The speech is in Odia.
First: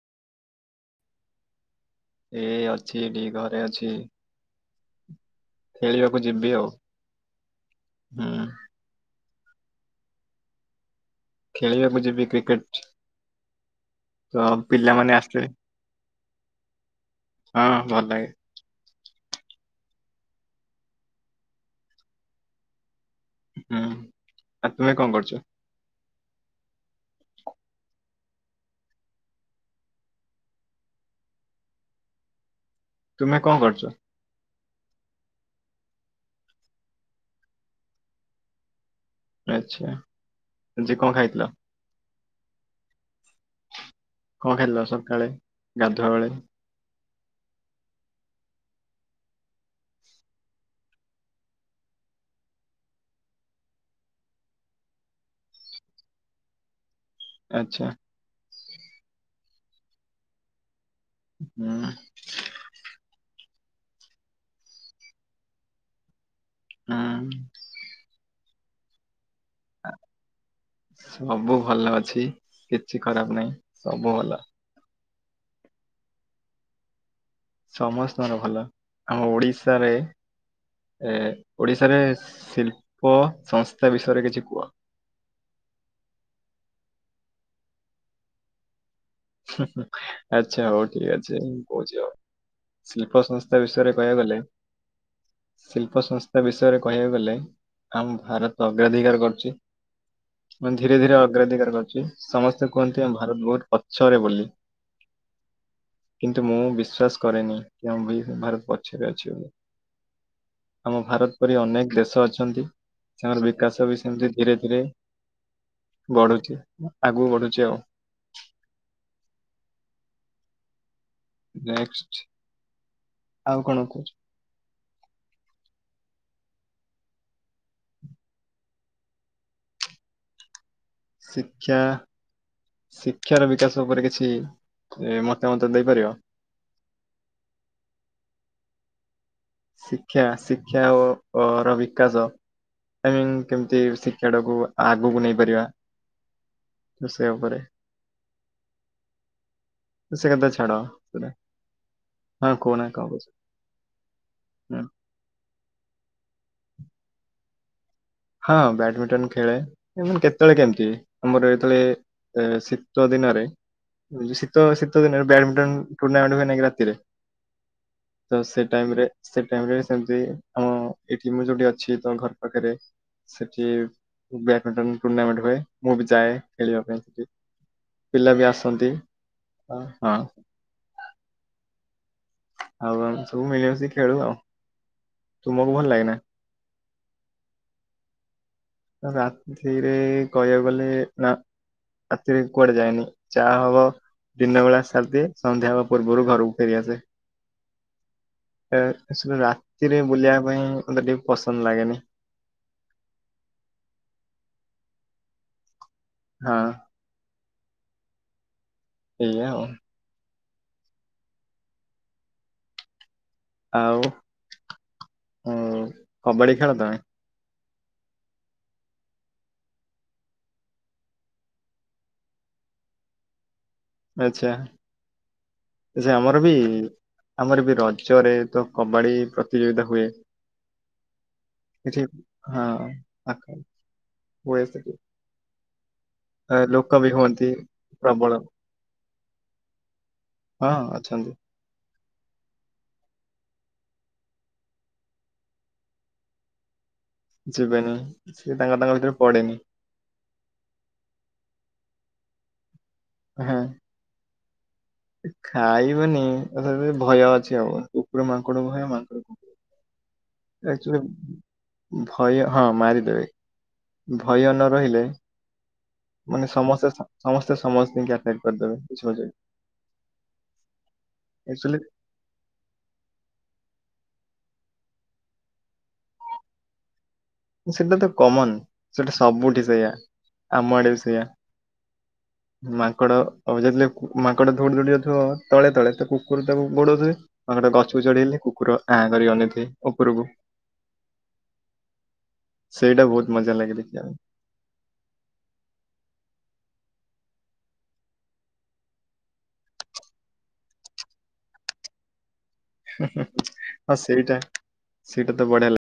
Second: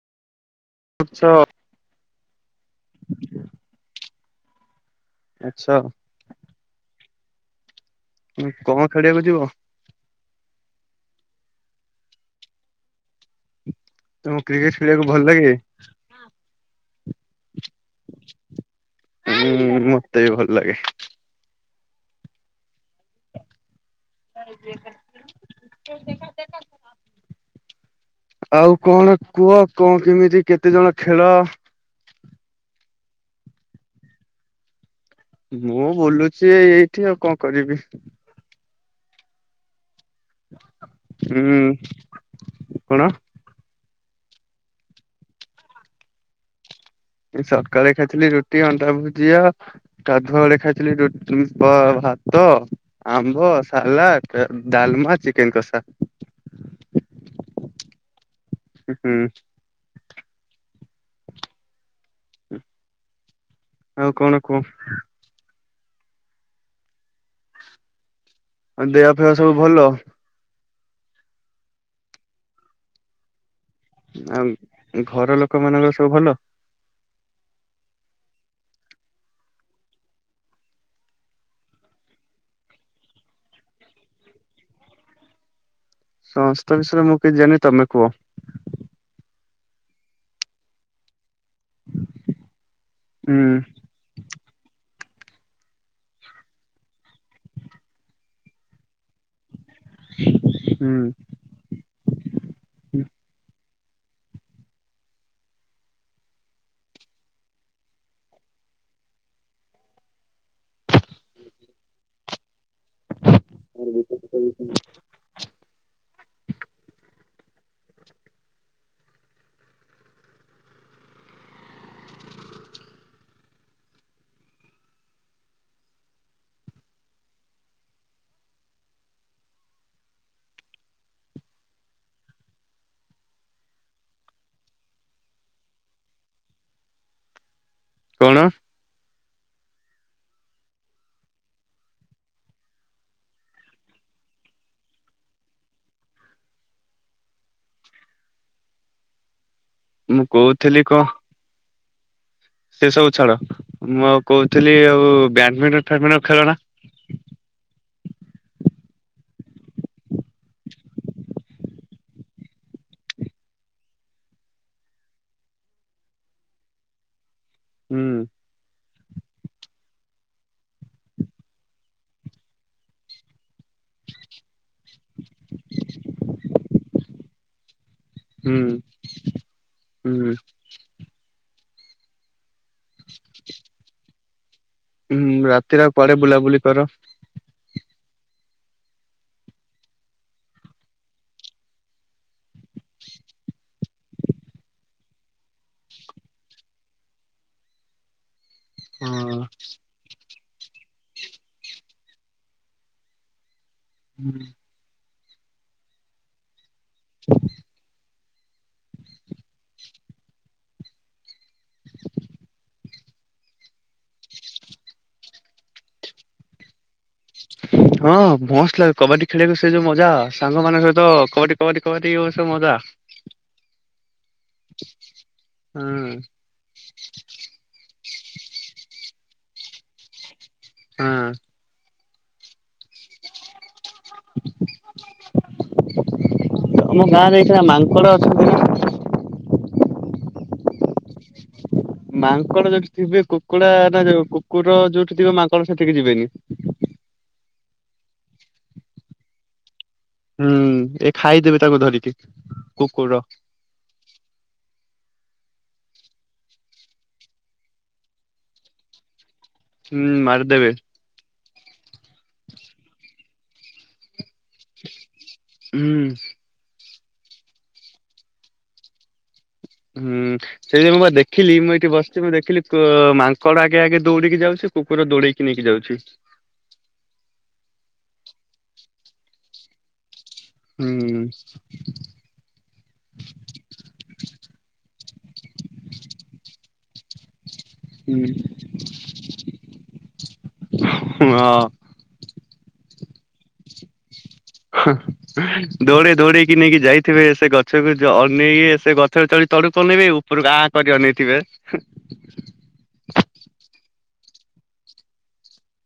[unintelligible] ଏଇ ଅଛି ଟିକ ଘରେ ଅଛି। ଆଚ୍ଛା ଖେଳିବାକୁ ଯିବି ଆଉ ହୁଁ କଣ ଖେଳିବାକୁ ଯିବ? ଖେଳିବାକୁ ଯିବି କ୍ରିକେଟ। ତ ତମକୁ କ୍ରିକେଟ ଖେଳିବାକୁ ପିଲାମାନେ ଭଲ ଆସିଲେ ଲାଗେ। ହଁ ଭଲ ଲାଗେ ହୁଁ ମତେ ବି ଭଲ ଲାଗେ ହୁଁ ଆଉ ତୁମେ କଣ କରୁଛ? ଆଉ କଣ କୁହ କଣ କେମିତି କେତେ ଜଣ ଖେଳ ତୁମେ କଣ କରୁଛ। ମୁଁ ବୁଲୁଛି ଏଇଠି ଆଉ କଣ କରିବି। ଆଛା। ଯେ କଣ ଖାଇଥିଲ ହୁଁ କଣ କଣ ଖାଇଲ ସକାଳେ ଗାଧୁଆ ବେଳେ ସରକାଳେ ଖାଇଥିଲି ରୁଟି ଅଣ୍ଡା ଭୁଜିଆ କାଧୁଆ ବଳେ ଖାଇଥିଲି ର ଭାତ ଆମ୍ବ ସାଲାଡ ଡାଲମା ଚିକେନ କଷା ଆଚ୍ଛା। ହୁଁ। ହଁ। ହଉ କଣ କୁହ ହଁ। [unintelligible] ୟ ସବୁ ଭଲ ସବୁ ଭଲ ଅଛି କିଛି ଖରାପ ନାହିଁ ସବୁ ହେଲା ଆଉ ଘର ଲୋକମାନାନଙ୍କର ସବୁ ଭଲ ସମସ୍ତଙ୍କର ଭଲ ଆମ ଓଡିଶାରେ ଏ ଓଡିଶାରେ ଶିଳ୍ପ ସଂସ୍ଥା ବିଷୟରେ କିଛି କୁହ ସଂସ୍ଥା ବିଷୟରେ ମୁଁ କିଛି ଜାଣି ତମେ କୁହ ଆଚ୍ଛା ହଉ ଠିକ୍ ଅଛି। କହୁ ଶିଳ୍ପ ହୁଁ। ସଂସ୍ଥା ବିଷୟରେ କହିବା ଗଲେ ଶିଳ୍ପ ସଂସ୍ଥା ବିଷୟରେ କହିବାକୁ ଗଲେ ଆମ ଭାରତ ଅଗ୍ରାଧିକାର କରୁଛି। ମୁଁ ଧୀରେ ହୁଁ ଧୀରେ ଅଗ୍ରାଧିକାର କରୁଛି ସମସ୍ତେ କୁହନ୍ତି ଆମ ଭାରତ ବହୁତ ପଛରେ ବୋଲି କିନ୍ତୁ ମୁଁ ବିଶ୍ଵାସ କରେନି କି ଆମ ବି ଭାରତ ପଛରେ ଅଛି ବୋଲି ଆମ ଭାରତ ପରି ଅନେକ ଦେଶ ଅଛନ୍ତି। ତାଙ୍କର ବିକାଶ ବି ସେମତି ଧୀରେ ଧୀରେ ବଢୁଛି ଆଗୁ ବଢୁଛି ଜେଉ ନେକ୍ସଟ ଆଉ କଣ କହୁଚୁ? ଶିକ୍ଷା ଶିକ୍ଷାର ବିକାଶ ଉପରେ କିଛି ମତାମତ ଦେଇପାରିବ। କଣ? ଶିକ୍ଷା ଶିକ୍ଷା ଓ ଓ ର ବିକାଶ ଆଇମିନ କେମିତି ଶିକ୍ଷା ଟାକୁ ଆଗକୁ ନେଇପାରିବା ଟା ସେଇଆ ଉପରେ। ମୁଁ ସେ କଥା ଛାଡ କହୁଥିଲି କ ପୂରା। ସେ ସବୁ ଛାଡ ମୁଁ ଆଉ କହୁଥିଲି ହୁଁ ଆଉ ବ୍ୟାଡମିଣ୍ଟନ ଫାଡମିଟନ ଖେଳ ନା ହଁ ବ୍ୟାଡମିଣ୍ଟନ ଖେଳେ କେମ କେତେବେଳେ କେମିତି ଆମର ଯେତଳେ ଶୀତ ଦିନରେ ଶୀତ ଶୀତ ଦିନରେ ବ୍ୟାଡମିଣ୍ଟନ ଟୁର୍ଣ୍ଣାମେଣ୍ଟ ହୁଏ କି ରାତିରେ ହୁଁ ତ ସେ ଟାଇମରେ ସେ ଟାଇମ ରେ ସେମିତି ଆମ ଏଠୀ ମୁ ଯୋଉଠି ଅଛି ତ ଘର ପାଖରେ ସେଠି ବ୍ୟା ମିଣ୍ଟନ ଟୁର୍ଣ୍ଣାମେଣ୍ଟ ହୁଏ ମୁଁ ବି ଯାଏ ଖେଳିବା ପାଇଁ ସେ ପିଲା ବି ହୁଁ ଆସନ୍ତି ହଁ। ହୁଁ ହଉ ଆମ ସୁ ମିିଲିବ ସେ ଖେଳୁ ଆଉ ହୁଁ ତୁମକୁ ଭଲ ରାତିରେ ଆଉ ଲାଗେ ନା ପରେ ବୁଲାବୁଲି କର। ରାତିରେ କହିବାକୁ ଗଲେ ନା ରାତିରେ କୁଆଡେ ଯାଏନି ଯାହା ହବ ଦିନ ବେଳା ସାରିଦିଏ ସନ୍ଧ୍ୟା ହେବା ପୂର୍ବରୁ ଘରକୁ ଫେରିଆସେ। ଏ ସିନା ହଁ। ରାତିରେ ବୁଲି ପାଇଁ ମତେ ଟିକେ ପସନ୍ଦ ଲାଗେନି। ହୁଁ। ହଁ। ଏଇଆ ଆଉ। ଆଉ ଉଁ କବାଡି ଖେଳ ତମେ? ହଁ ମସ୍ତ ଲାଗେ କବାଡି ଖେଳିବାକୁ ସେ ଯୋଉ ମଜା ସାଙ୍ଗ ମାନଙ୍କ ସହିତ କବାଡି କବାଡି କବାଡି [unintelligible] ମଜା। ଆଚ୍ଛା ହୁଁ ଆଚ୍ଛା ଆମର ବି ଆମର ବି ଚରେ ତ କବାଡି ପ୍ରତିଯୋଗିତା ହୁଏ। ହଁ। ଏ ହଁ ଆ ହୁଏ ସେଠୀ। ଆମ ଗାଁରେ ଏଇଥିନା ମାଙ୍କଡ଼ ପ୍ରବଳ ଅଛନ୍ତି ନା? ହଁ ଅଛନ୍ତି। ମାଙ୍କଡ ଯୋଉଠି ଥିବେ କୁକୁଡ଼ା ନା ଯୋଉ କୁକୁର ଯୋଉଠି ଥିବ ମାଙ୍କଡ ସେତିକି ଯିବେନି। ଯିବେନି ସିଏ ତାଙ୍କର ତାଙ୍କ ଭିତରେ ପଡେନି। ହୁଁ ଏ ଖାଇଦେବେ ତାକୁ ଧରିକି କୁକୁର ଖାଇବେନି ତଥାପି ଭୟ ଅଛି ଆଉ କୁକୁର ମାଙ୍କଡ ଭୟ ମାଙ୍କଡ ହୁଁ କୁକୁର ମାରିଦେବେ। ଆକ୍ଚୁଆଲି ଭୟ ହଁ ମାରିଦେବେ। ଭୟ ନ ରହିଲେ ହୁଁ। ମାନେ ସମସ୍ତେ ସମସ୍ତେ ସମସ୍ତିଙ୍କୁ ଆଟକ୍ କରିଦେବେ ବୁଝିପାରୁଚ କି? ହୁଁ ସେଇ ମୁଁ ବା ଦେଖିଲି ମୁଁ ଆକ୍ଚୁଆଲି ଏଇଠି ବସିଛି ମୁଁ ଦେଖିଲି ମାଙ୍କଡ ଆଗେ ଆଗେ ଦୌଡ଼ିକି ଯାଉଛି କୁକୁର ଦୌଡିକି ନେଇକି ଯାଉଛି। ସେଟା ତ କମନ ସେଟା ସବୁଠି ସେ ଏଇଆ। ଆମ ହୁଁ ଆଡେ ବି ସେୟା ମାଙ୍କଡ ହଉଛନ୍ତି ମାଙ୍କଡ ଦୋଉଡି ଦୋଉଡ଼ି ଯାଉଥିବ ତଳେ ତଳେ ତ କୁକୁର ତାକୁ ଗୋଡ଼ଧୁଏ। ମାଙ୍କଡ ଗଛକୁ ହୁଁ ଚଢିଗଲେ କୁକୁର ଆଁ କରି ଅନେଇଥିବ ଉପରକୁ। ହଁ ସେଇଟା ବହୁତ ମଜା ଲାଗେ ଦେଖିବା ପାଇଁ। ଦୌଡେଇ ଦୌଡେଇକି ନେଇକି ଯାଇଥିବେ ସେ ଗଛକୁ ଅନେଇକି ସେ ଗଛରେ ଚଢିକି ତଳକୁ ଅନେଇବେ ଉପରକୁ ଆ କରିକି ଅନେଇଥିବେ। ହଁ ସେଇଟା ସେଇଟା ତ ବଢିଆ ଲାଗେ।